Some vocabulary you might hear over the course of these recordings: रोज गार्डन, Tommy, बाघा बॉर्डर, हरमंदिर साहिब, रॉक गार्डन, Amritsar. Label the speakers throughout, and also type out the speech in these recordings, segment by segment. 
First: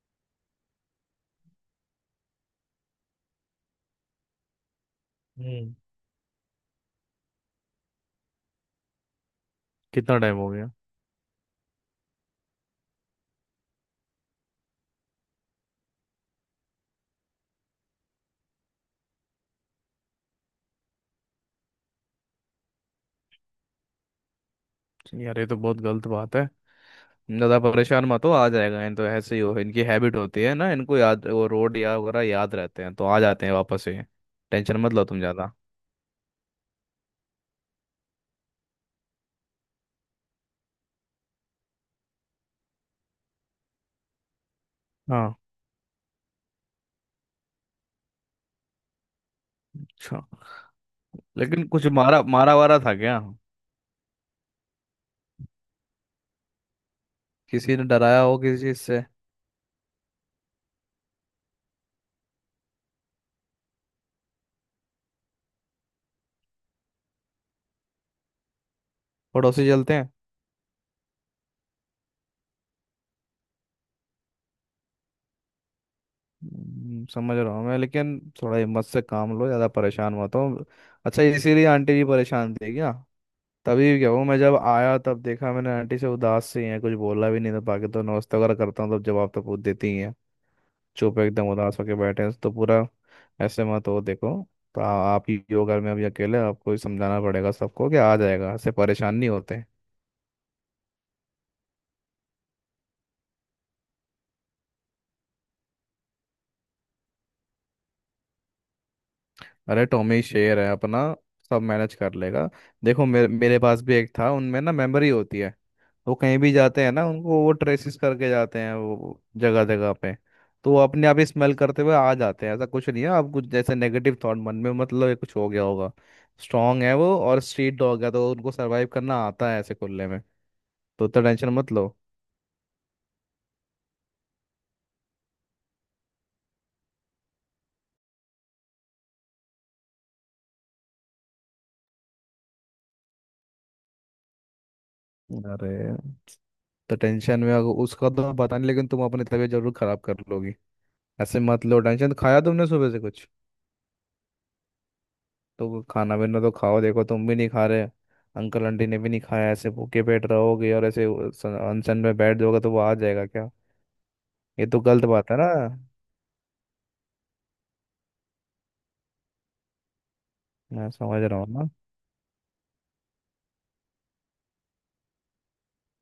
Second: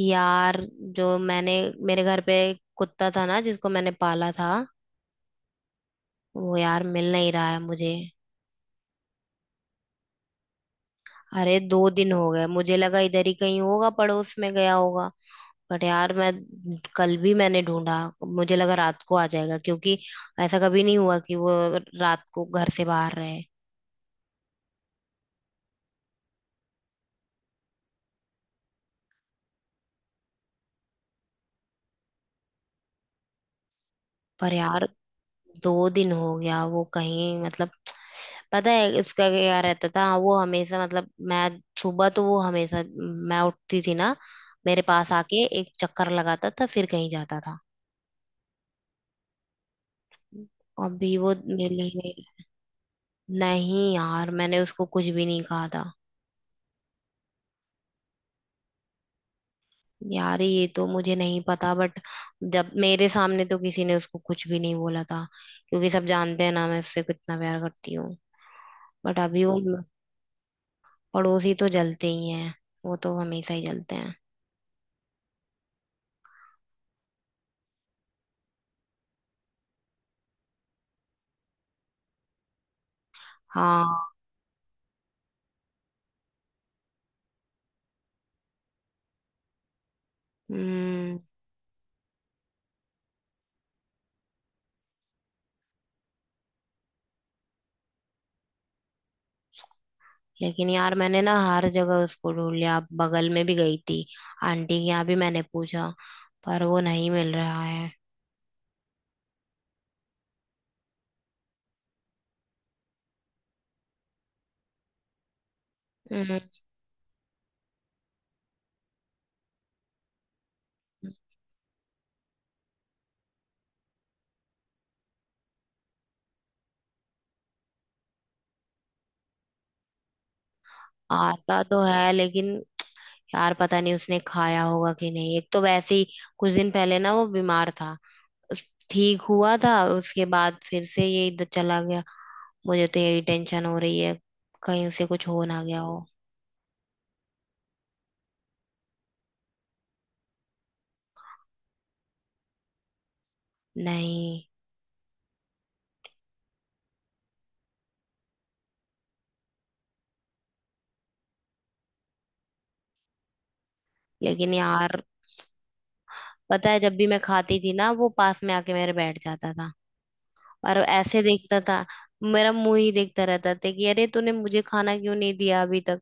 Speaker 1: यार जो मैंने मेरे घर पे कुत्ता था ना जिसको मैंने पाला था।
Speaker 2: हम्म।
Speaker 1: वो यार मिल नहीं रहा है मुझे।
Speaker 2: कितना टाइम हो गया?
Speaker 1: अरे 2 दिन हो गए, मुझे लगा इधर ही कहीं होगा, पड़ोस में गया होगा। बट यार मैं कल भी मैंने ढूंढा। मुझे लगा रात को आ जाएगा, क्योंकि ऐसा कभी नहीं हुआ कि वो रात को घर से बाहर रहे।
Speaker 2: यार, ये तो बहुत गलत बात है। ज़्यादा परेशान मत हो, आ जाएगा। इन तो ऐसे ही हो, इनकी हैबिट होती है ना, इनको याद वो रोड या वगैरह याद रहते हैं, तो आ जाते हैं वापस ही।
Speaker 1: पर
Speaker 2: टेंशन
Speaker 1: यार
Speaker 2: मत लो तुम ज़्यादा।
Speaker 1: 2 दिन हो गया वो कहीं, मतलब, पता है इसका क्या रहता था? वो हमेशा, मतलब, मैं सुबह तो वो हमेशा, मैं उठती थी ना, मेरे पास
Speaker 2: हाँ।
Speaker 1: आके एक चक्कर लगाता था, फिर कहीं जाता था।
Speaker 2: अच्छा,
Speaker 1: अभी वो
Speaker 2: लेकिन
Speaker 1: मेरे
Speaker 2: कुछ
Speaker 1: लिए।
Speaker 2: मारा मारा वारा था क्या?
Speaker 1: नहीं नहीं यार, मैंने उसको कुछ भी नहीं कहा था।
Speaker 2: किसी ने डराया हो किसी चीज़ से?
Speaker 1: यार ये तो मुझे नहीं पता, बट जब मेरे सामने तो किसी ने उसको कुछ भी नहीं बोला था, क्योंकि सब जानते हैं ना मैं उससे कितना प्यार करती हूँ। बट अभी वो।
Speaker 2: पड़ोसी चलते हैं।
Speaker 1: पड़ोसी तो जलते ही हैं, वो तो हमेशा ही जलते हैं।
Speaker 2: समझ रहा हूँ मैं, लेकिन थोड़ा हिम्मत से काम लो, ज़्यादा परेशान मत हो। अच्छा, इसीलिए आंटी जी परेशान थी क्या?
Speaker 1: हाँ।
Speaker 2: तभी क्या वो, मैं जब आया तब देखा मैंने, आंटी से उदास सी है, कुछ बोला भी नहीं था, बाकी तो नमस्ते वगैरह करता हूँ तब जवाब तो पूछ देती ही है।
Speaker 1: हम्म।
Speaker 2: चुप एकदम उदास होके बैठे हैं तो पूरा। ऐसे मत हो, देखो। तो आप ही योगा में अभी, अकेले आपको ही समझाना पड़ेगा सबको कि आ जाएगा, ऐसे परेशान नहीं होते।
Speaker 1: लेकिन यार मैंने ना हर जगह उसको ढूंढ लिया, अब बगल में भी गई थी, आंटी के यहाँ भी मैंने पूछा, पर वो नहीं मिल रहा है।
Speaker 2: अरे टॉमी शेर है अपना। सब मैनेज कर लेगा। देखो, मेरे मेरे पास भी एक था, उनमें ना मेमोरी होती है। वो
Speaker 1: हम्म।
Speaker 2: कहीं भी जाते हैं ना, उनको वो ट्रेसिस करके जाते हैं वो, जगह जगह पे। तो वो अपने आप ही स्मेल करते हुए आ जाते हैं, ऐसा कुछ नहीं है। आप कुछ जैसे नेगेटिव थॉट मन में, मतलब ये कुछ हो गया होगा। स्ट्रांग है वो, और स्ट्रीट डॉग है तो उनको सरवाइव करना आता है ऐसे खुले में। तो उतना टेंशन
Speaker 1: आता
Speaker 2: मत
Speaker 1: तो
Speaker 2: लो।
Speaker 1: है, लेकिन यार पता नहीं उसने खाया होगा कि नहीं। एक तो वैसे ही कुछ दिन पहले ना वो बीमार था, ठीक हुआ था, उसके बाद फिर से ये इधर चला गया। मुझे तो यही टेंशन हो रही है, कहीं उसे कुछ हो ना
Speaker 2: अरे,
Speaker 1: गया हो।
Speaker 2: तो टेंशन में उसका तो पता नहीं, लेकिन तुम अपनी तबीयत जरूर खराब कर लोगी। ऐसे मत लो टेंशन। खाया तुमने सुबह से कुछ?
Speaker 1: नहीं।
Speaker 2: तो खाना पीना तो खाओ, देखो तुम भी नहीं खा रहे। अंकल आंटी ने भी नहीं खाया, ऐसे भूखे पेट रहोगे और ऐसे अनशन में बैठ जाओगे तो वो आ जाएगा क्या?
Speaker 1: लेकिन
Speaker 2: ये तो
Speaker 1: यार,
Speaker 2: गलत बात है ना।
Speaker 1: पता है जब भी मैं खाती थी ना वो पास में आके मेरे बैठ जाता था, और
Speaker 2: मैं
Speaker 1: ऐसे
Speaker 2: समझ रहा हूँ
Speaker 1: देखता
Speaker 2: ना।
Speaker 1: था, मेरा मुंह ही देखता रहता था कि अरे तूने मुझे खाना क्यों नहीं दिया अभी तक।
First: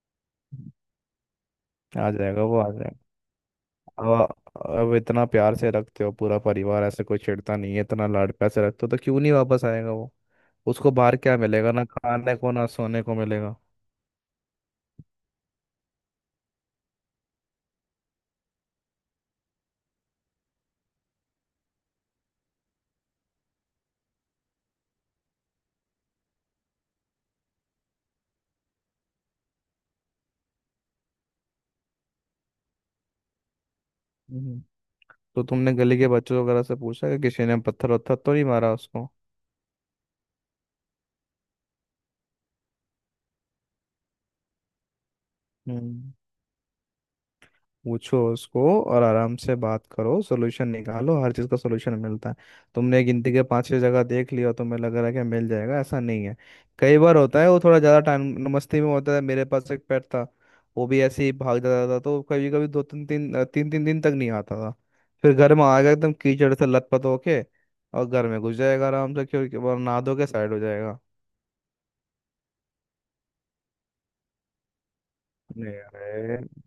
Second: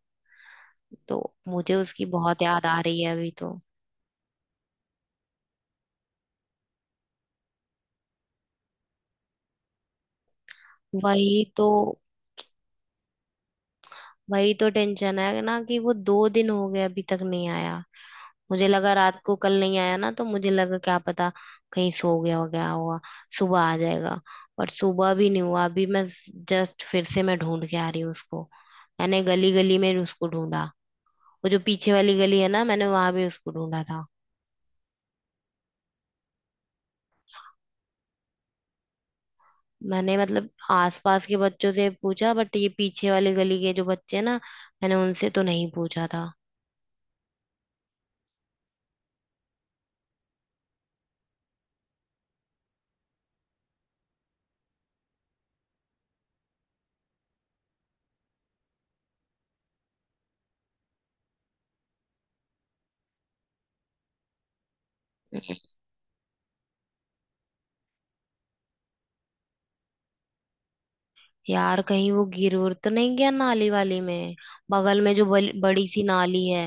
Speaker 1: तो मुझे उसकी
Speaker 2: आ
Speaker 1: बहुत
Speaker 2: जाएगा वो,
Speaker 1: याद
Speaker 2: आ
Speaker 1: आ
Speaker 2: जाएगा।
Speaker 1: रही है अभी तो।
Speaker 2: अब अब इतना प्यार से रखते हो, पूरा परिवार ऐसे, कोई छेड़ता नहीं है, इतना लाड प्यार से रखते हो, तो क्यों नहीं वापस आएगा वो? उसको बाहर क्या
Speaker 1: वही तो
Speaker 2: मिलेगा? ना खाने को ना सोने को मिलेगा।
Speaker 1: वही तो टेंशन है ना कि वो 2 दिन हो गए अभी तक नहीं आया। मुझे लगा रात को, कल नहीं आया ना तो मुझे लगा क्या पता कहीं सो गया हो, गया होगा, सुबह आ जाएगा। पर सुबह भी नहीं हुआ। अभी मैं जस्ट फिर से मैं ढूंढ के आ रही हूँ उसको। मैंने गली गली में उसको ढूंढा। वो जो पीछे वाली गली है ना, मैंने वहां भी उसको ढूंढा था।
Speaker 2: हम्म। तो तुमने गली के बच्चों वगैरह से पूछा कि किसी ने पत्थर वत्थर तो नहीं मारा उसको?
Speaker 1: मैंने, मतलब, आसपास के बच्चों से पूछा, बट ये पीछे वाली गली के जो बच्चे हैं ना, मैंने उनसे तो नहीं पूछा
Speaker 2: हम्म,
Speaker 1: था।
Speaker 2: पूछो उसको। और आराम से बात करो, सोल्यूशन निकालो, हर चीज़ का सोल्यूशन मिलता है। तुमने गिनती के पांच छह जगह देख लिया, तुम्हें लग रहा है कि मिल जाएगा, ऐसा नहीं है। कई बार होता है वो थोड़ा ज़्यादा टाइम मस्ती में होता है। मेरे पास एक पेट था, वो भी ऐसे ही भाग जाता था तो कभी कभी दो तीन तीन तीन तीन दिन तक नहीं आता था। फिर घर में
Speaker 1: हम्म।
Speaker 2: आएगा एकदम कीचड़ से लथपथ होके। और घर में घुस जाएगा आराम से, क्योंकि वो नहा धो के साइड हो जाएगा।
Speaker 1: यार कहीं वो गिर उर तो नहीं गया नाली वाली में? बगल में जो
Speaker 2: नहीं
Speaker 1: बड़ी सी
Speaker 2: अरे,
Speaker 1: नाली है।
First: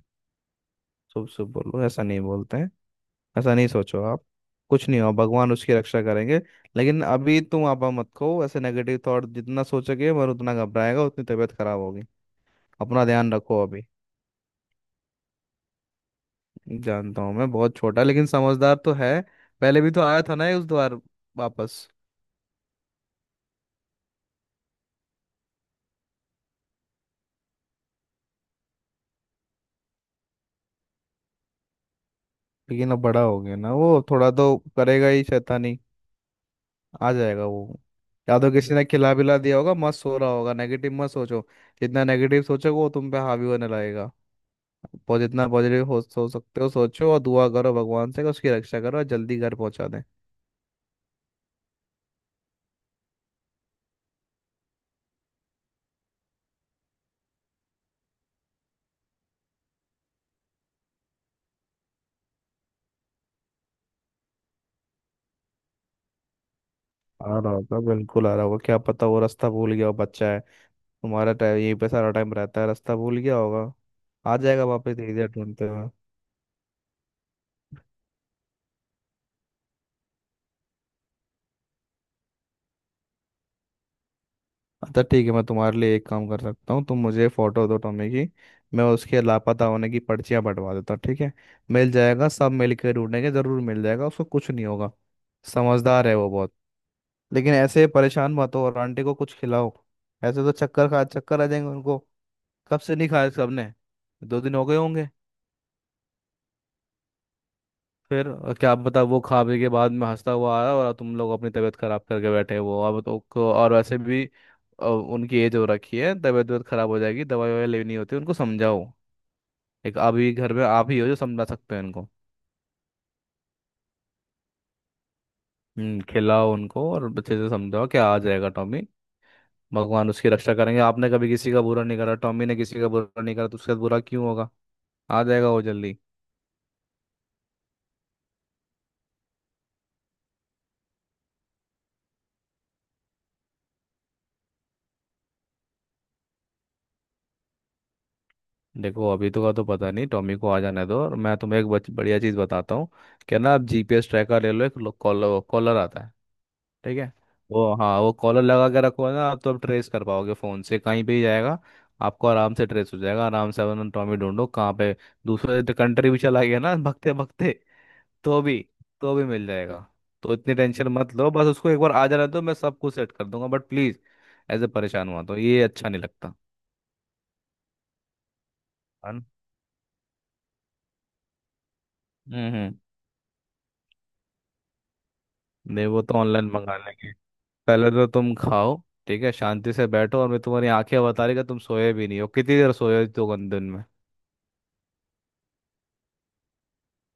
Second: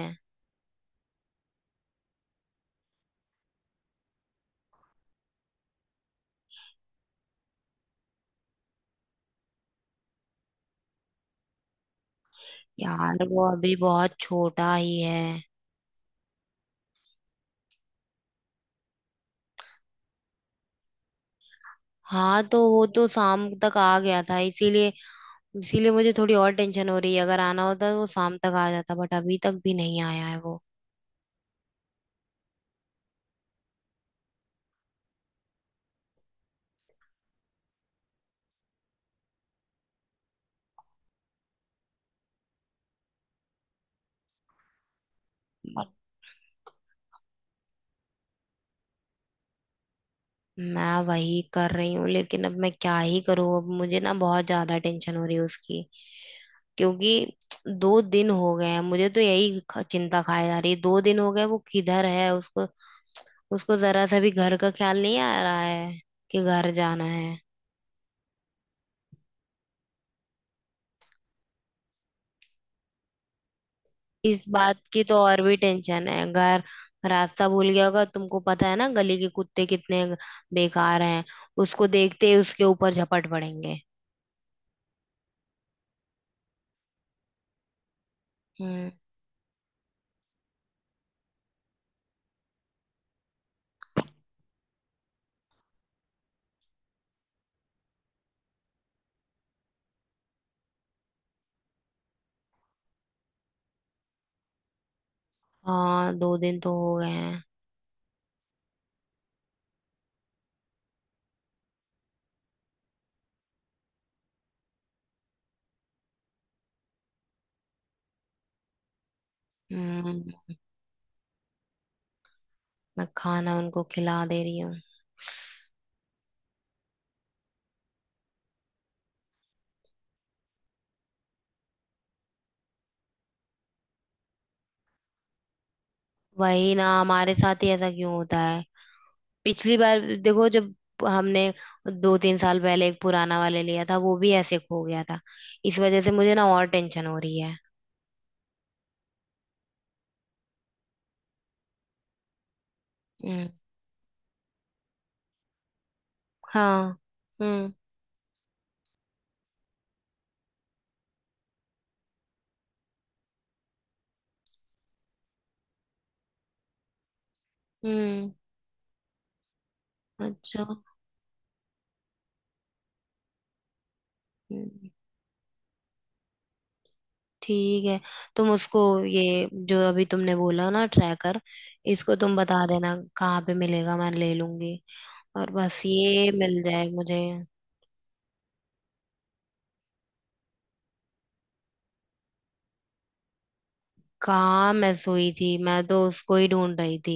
Speaker 2: चुप चुप बोलो, ऐसा नहीं बोलते हैं। ऐसा नहीं सोचो आप। कुछ नहीं हो, भगवान उसकी रक्षा करेंगे। लेकिन अभी तुम आपा मत खो, ऐसे नेगेटिव थॉट जितना सोचोगे, मगर उतना घबराएगा, उतनी तबीयत खराब होगी। अपना
Speaker 1: यार
Speaker 2: ध्यान
Speaker 1: वो
Speaker 2: रखो
Speaker 1: अभी
Speaker 2: अभी।
Speaker 1: बहुत छोटा ही है।
Speaker 2: जानता हूँ मैं, बहुत छोटा, लेकिन समझदार तो है। पहले भी तो आया था ना ये उस द्वार वापस।
Speaker 1: हाँ, तो वो तो शाम तक आ गया था, इसीलिए इसीलिए मुझे थोड़ी और टेंशन हो रही है। अगर आना होता तो वो शाम तक आ जाता, बट अभी तक भी नहीं आया है वो।
Speaker 2: लेकिन अब बड़ा हो गया ना, वो थोड़ा तो करेगा ही शैतानी। आ जाएगा वो। या तो किसी ने खिला पिला दिया होगा, मस्त सो रहा होगा, नेगेटिव मत सोचो। जितना नेगेटिव सोचोगे वो तुम पे हावी होने लगेगा। जितना पॉजिटिव हो सोच सकते हो सोचो, और दुआ करो भगवान से कि उसकी रक्षा करो और जल्दी घर पहुंचा दें।
Speaker 1: मैं वही कर रही हूँ, लेकिन अब मैं क्या ही करूँ? अब मुझे ना बहुत ज्यादा टेंशन हो रही है उसकी, क्योंकि दो दिन हो गए हैं। मुझे तो यही चिंता खाए जा रही है, 2 दिन हो गए वो किधर है। उसको उसको जरा सा भी घर का ख्याल नहीं आ रहा है कि घर जाना
Speaker 2: आ
Speaker 1: है।
Speaker 2: रहा होगा, बिल्कुल आ रहा होगा, क्या पता वो रास्ता भूल गया हो, बच्चा है। तुम्हारा टाइम यहीं पे सारा टाइम रहता है, रास्ता भूल गया होगा। आ
Speaker 1: इस
Speaker 2: जाएगा
Speaker 1: बात
Speaker 2: वापस
Speaker 1: की
Speaker 2: धीरे
Speaker 1: तो
Speaker 2: धीरे
Speaker 1: और भी
Speaker 2: ढूंढते हुए।
Speaker 1: टेंशन है। घर रास्ता भूल गया होगा। तुमको पता है ना गली के कुत्ते कितने बेकार हैं? उसको देखते ही उसके ऊपर झपट पड़ेंगे।
Speaker 2: अच्छा ठीक है, मैं तुम्हारे लिए एक काम कर सकता हूँ, तुम मुझे फोटो दो टॉमी की। मैं
Speaker 1: हम्म।
Speaker 2: उसके लापता होने की पर्चियाँ बंटवा देता हूँ, ठीक है? मिल जाएगा, सब मिल के ढूंढेंगे, जरूर मिल जाएगा, उसको कुछ नहीं होगा। समझदार है वो बहुत। लेकिन ऐसे परेशान मत हो, और आंटी को कुछ खिलाओ। ऐसे तो चक्कर खा चक्कर आ जाएंगे उनको। कब से नहीं खाया सबने? दो दिन हो गए होंगे।
Speaker 1: हाँ 2 दिन तो हो गए हैं।
Speaker 2: फिर क्या बता, वो खा पी के बाद में हंसता हुआ आया, और तुम लोग अपनी तबीयत खराब करके बैठे हो। अब तो और वैसे भी उनकी एज हो रखी है, तबीयत वबीयत खराब हो जाएगी, दवाई ववाई लेनी होती है, उनको समझाओ। एक
Speaker 1: हम्म।
Speaker 2: अभी घर में आप ही हो जो समझा सकते हैं उनको।
Speaker 1: मैं खाना उनको खिला दे रही हूँ।
Speaker 2: खिलाओ उनको और अच्छे से समझाओ, क्या आ जाएगा टॉमी। भगवान उसकी रक्षा करेंगे। आपने कभी किसी का बुरा नहीं करा, टॉमी ने किसी का बुरा नहीं करा, तो उसके साथ बुरा क्यों होगा? आ जाएगा वो जल्दी।
Speaker 1: वही ना, हमारे साथ ही ऐसा क्यों होता है? पिछली बार देखो, जब हमने 2 3 साल पहले एक पुराना वाले लिया था, वो भी ऐसे खो गया था। इस वजह से मुझे ना और टेंशन हो रही है।
Speaker 2: देखो, अभी तो का तो पता नहीं, टॉमी को आ जाने दो, और मैं तुम्हें एक बढ़िया चीज़ बताता हूँ। क्या
Speaker 1: हम्म।
Speaker 2: ना, आप जीपीएस ट्रैकर ले लो एक। कॉलर कॉलर आता है।
Speaker 1: हाँ।
Speaker 2: ठीक है?
Speaker 1: हम्म।
Speaker 2: वो हाँ, वो कॉलर लगा के रखो ना आप, तो आप ट्रेस कर पाओगे फ़ोन से कहीं पे ही जाएगा। आपको आराम से ट्रेस हो जाएगा, आराम से अपना टॉमी ढूंढो कहाँ पे। दूसरे तो कंट्री भी चला गया ना भगते भगते,
Speaker 1: हम्म।
Speaker 2: तो भी, तो भी मिल जाएगा। तो इतनी
Speaker 1: अच्छा।
Speaker 2: टेंशन मत लो, बस उसको एक बार आ जाने दो, मैं सब कुछ सेट कर दूंगा, बट प्लीज़ ऐसे
Speaker 1: हम्म,
Speaker 2: परेशान हुआ तो ये अच्छा नहीं लगता।
Speaker 1: ठीक है। तुम उसको,
Speaker 2: है ना?
Speaker 1: ये जो अभी तुमने बोला ना ट्रैकर, इसको तुम
Speaker 2: हम्म।
Speaker 1: बता देना कहाँ पे मिलेगा, मैं ले लूंगी। और बस
Speaker 2: नहीं, वो तो
Speaker 1: ये
Speaker 2: ऑनलाइन
Speaker 1: मिल
Speaker 2: मंगा
Speaker 1: जाए
Speaker 2: लेंगे।
Speaker 1: मुझे।
Speaker 2: पहले तो तुम खाओ। ठीक है, शांति से बैठो, और मैं तुम्हारी आंखें बता रही कि तुम सोए भी नहीं हो, कितनी देर सोए हो दो दिन में?
Speaker 1: कहाँ मैं सोई थी? मैं तो उसको ही ढूंढ रही थी।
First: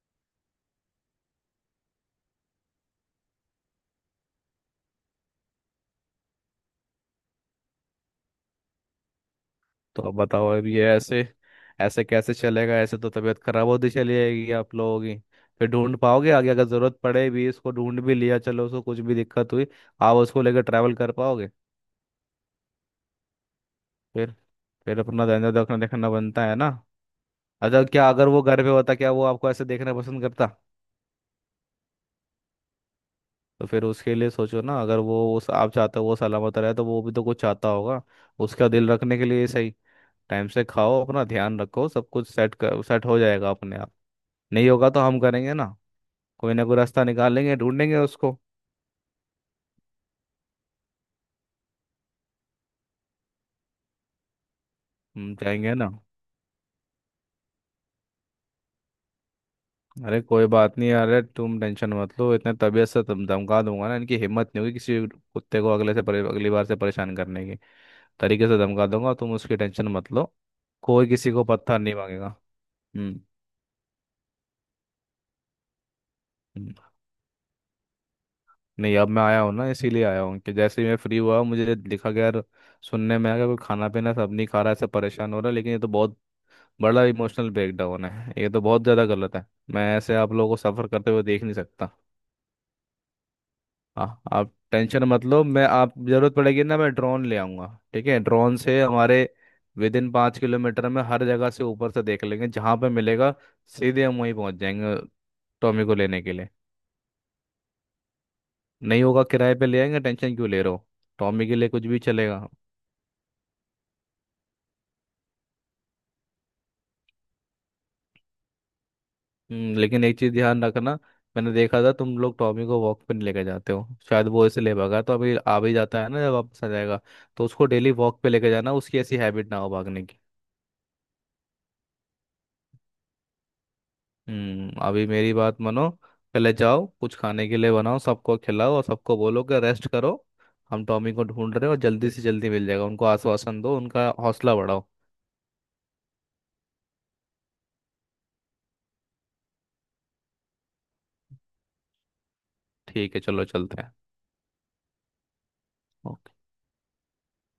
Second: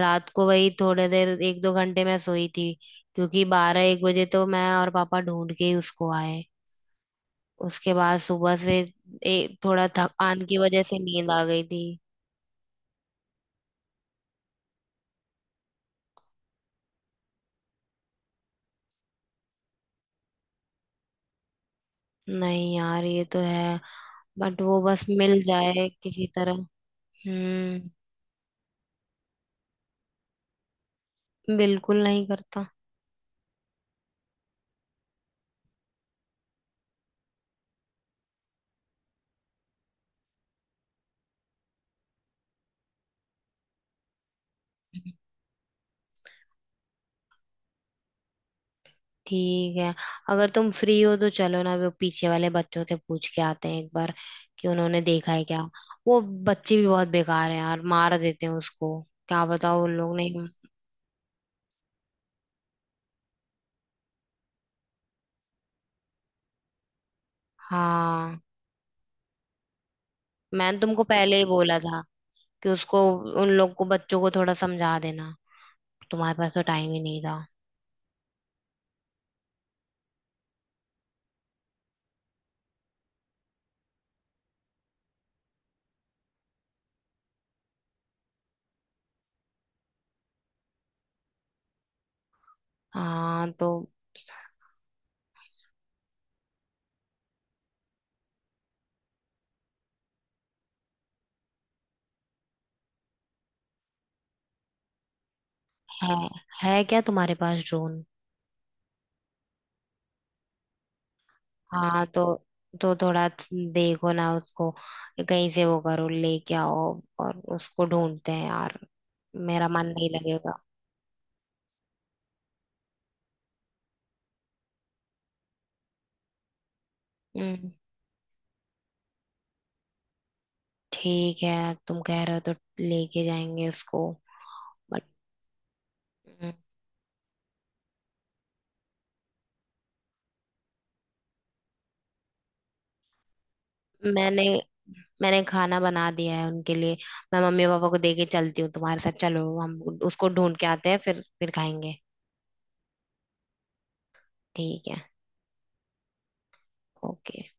Speaker 1: रात को वही थोड़े देर 1 2 घंटे मैं सोई थी, क्योंकि 12 1 बजे तो मैं और पापा ढूंढ के ही उसको आए। उसके बाद सुबह से थोड़ा
Speaker 2: तो अब
Speaker 1: थकान
Speaker 2: बताओ,
Speaker 1: की
Speaker 2: अब
Speaker 1: वजह
Speaker 2: ये
Speaker 1: से
Speaker 2: ऐसे,
Speaker 1: नींद आ गई थी।
Speaker 2: ऐसे कैसे चलेगा? ऐसे तो तबीयत खराब होती चली जाएगी आप लोगों की। फिर ढूंढ पाओगे आगे, अगर जरूरत पड़े भी, इसको ढूंढ भी लिया, चलो, उसको कुछ भी दिक्कत हुई, आप उसको लेकर ट्रैवल कर पाओगे?
Speaker 1: नहीं यार, ये तो है,
Speaker 2: फिर
Speaker 1: बट वो बस
Speaker 2: अपना
Speaker 1: मिल
Speaker 2: धंधा देखना
Speaker 1: जाए
Speaker 2: देखना
Speaker 1: किसी
Speaker 2: बनता है
Speaker 1: तरह।
Speaker 2: ना। अच्छा,
Speaker 1: हम्म।
Speaker 2: क्या अगर वो घर पे होता, क्या वो आपको ऐसे देखना पसंद करता?
Speaker 1: बिल्कुल नहीं करता।
Speaker 2: तो फिर उसके लिए सोचो ना, अगर वो उस आप चाहते हो वो सलामत रहे, तो वो भी तो कुछ चाहता होगा, उसका दिल रखने के लिए ही सही। टाइम से खाओ, अपना ध्यान रखो, सब कुछ सेट हो जाएगा अपने आप। नहीं होगा तो हम करेंगे ना, कोई ना कोई रास्ता निकालेंगे, ढूंढेंगे उसको।
Speaker 1: ठीक है, अगर तुम फ्री हो तो चलो ना, वो पीछे वाले बच्चों से पूछ के आते हैं एक बार कि उन्होंने देखा
Speaker 2: हम
Speaker 1: है क्या।
Speaker 2: जाएंगे ना।
Speaker 1: वो बच्चे भी बहुत बेकार हैं यार, मार देते हैं उसको। क्या बताओ उन लोग
Speaker 2: अरे
Speaker 1: ने।
Speaker 2: कोई बात नहीं, अरे तुम टेंशन मत लो, इतने तबीयत से तुम, धमका दूंगा ना, इनकी हिम्मत नहीं होगी किसी कुत्ते को अगली बार से परेशान करने की।
Speaker 1: हाँ।
Speaker 2: तरीके से धमका दूंगा, तुम उसकी टेंशन मत लो।
Speaker 1: मैंने तुमको
Speaker 2: कोई किसी
Speaker 1: पहले
Speaker 2: को
Speaker 1: ही बोला
Speaker 2: पत्थर नहीं
Speaker 1: था
Speaker 2: मांगेगा।
Speaker 1: कि उसको, उन लोग को, बच्चों को थोड़ा समझा देना। तुम्हारे पास तो
Speaker 2: हम्म।
Speaker 1: टाइम ही नहीं था।
Speaker 2: नहीं, अब मैं आया हूँ ना, इसीलिए आया हूँ कि जैसे ही मैं फ्री हुआ मुझे लिखा गया यार, सुनने में आया कि कोई खाना पीना सब नहीं खा रहा, ऐसे परेशान हो रहा है, लेकिन ये तो बहुत बड़ा इमोशनल ब्रेकडाउन है, ये तो बहुत ज़्यादा गलत है। मैं ऐसे आप लोगों को सफ़र करते हुए देख नहीं सकता।
Speaker 1: हाँ तो
Speaker 2: हाँ, आप टेंशन मत लो, मैं आप ज़रूरत पड़ेगी ना, मैं ड्रोन ले आऊँगा। ठीक है, ड्रोन से हमारे विद इन 5 किलोमीटर में हर जगह से ऊपर से देख लेंगे, जहाँ पे मिलेगा सीधे हम वहीं पहुँच जाएंगे टॉमी को लेने
Speaker 1: है।
Speaker 2: के लिए।
Speaker 1: है क्या तुम्हारे पास ड्रोन?
Speaker 2: नहीं होगा किराए पे ले आएंगे, टेंशन क्यों ले रहे हो, टॉमी के लिए कुछ भी
Speaker 1: हाँ तो
Speaker 2: चलेगा।
Speaker 1: तो थोड़ा देखो ना उसको, कहीं से वो करो लेके आओ, और उसको ढूंढते हैं यार। मेरा मन
Speaker 2: लेकिन
Speaker 1: नहीं
Speaker 2: एक चीज
Speaker 1: लगेगा।
Speaker 2: ध्यान रखना, मैंने देखा था तुम लोग टॉमी को वॉक पे नहीं लेके जाते हो, शायद वो इसे ले भागा, तो अभी आ भी जाता है ना, जब वापस आ जाएगा तो उसको
Speaker 1: हम्म।
Speaker 2: डेली वॉक पे लेके जाना, उसकी ऐसी हैबिट ना हो भागने की।
Speaker 1: ठीक है, अब तुम कह रहे हो तो लेके जाएंगे उसको।
Speaker 2: हम्म,
Speaker 1: बट
Speaker 2: अभी मेरी बात मानो,
Speaker 1: हम्म,
Speaker 2: पहले जाओ कुछ खाने के लिए बनाओ, सबको खिलाओ, और सबको बोलो कि रेस्ट करो, हम टॉमी को ढूंढ रहे हैं और जल्दी से जल्दी मिल जाएगा, उनको आश्वासन दो, उनका
Speaker 1: मैंने
Speaker 2: हौसला बढ़ाओ।
Speaker 1: मैंने खाना बना दिया है उनके लिए। मैं मम्मी पापा को देके चलती हूँ, तुम्हारे साथ चलो, हम उसको ढूंढ के आते हैं, फिर खाएंगे।
Speaker 2: ठीक है चलो चलते
Speaker 1: ठीक है।
Speaker 2: हैं।
Speaker 1: ओके।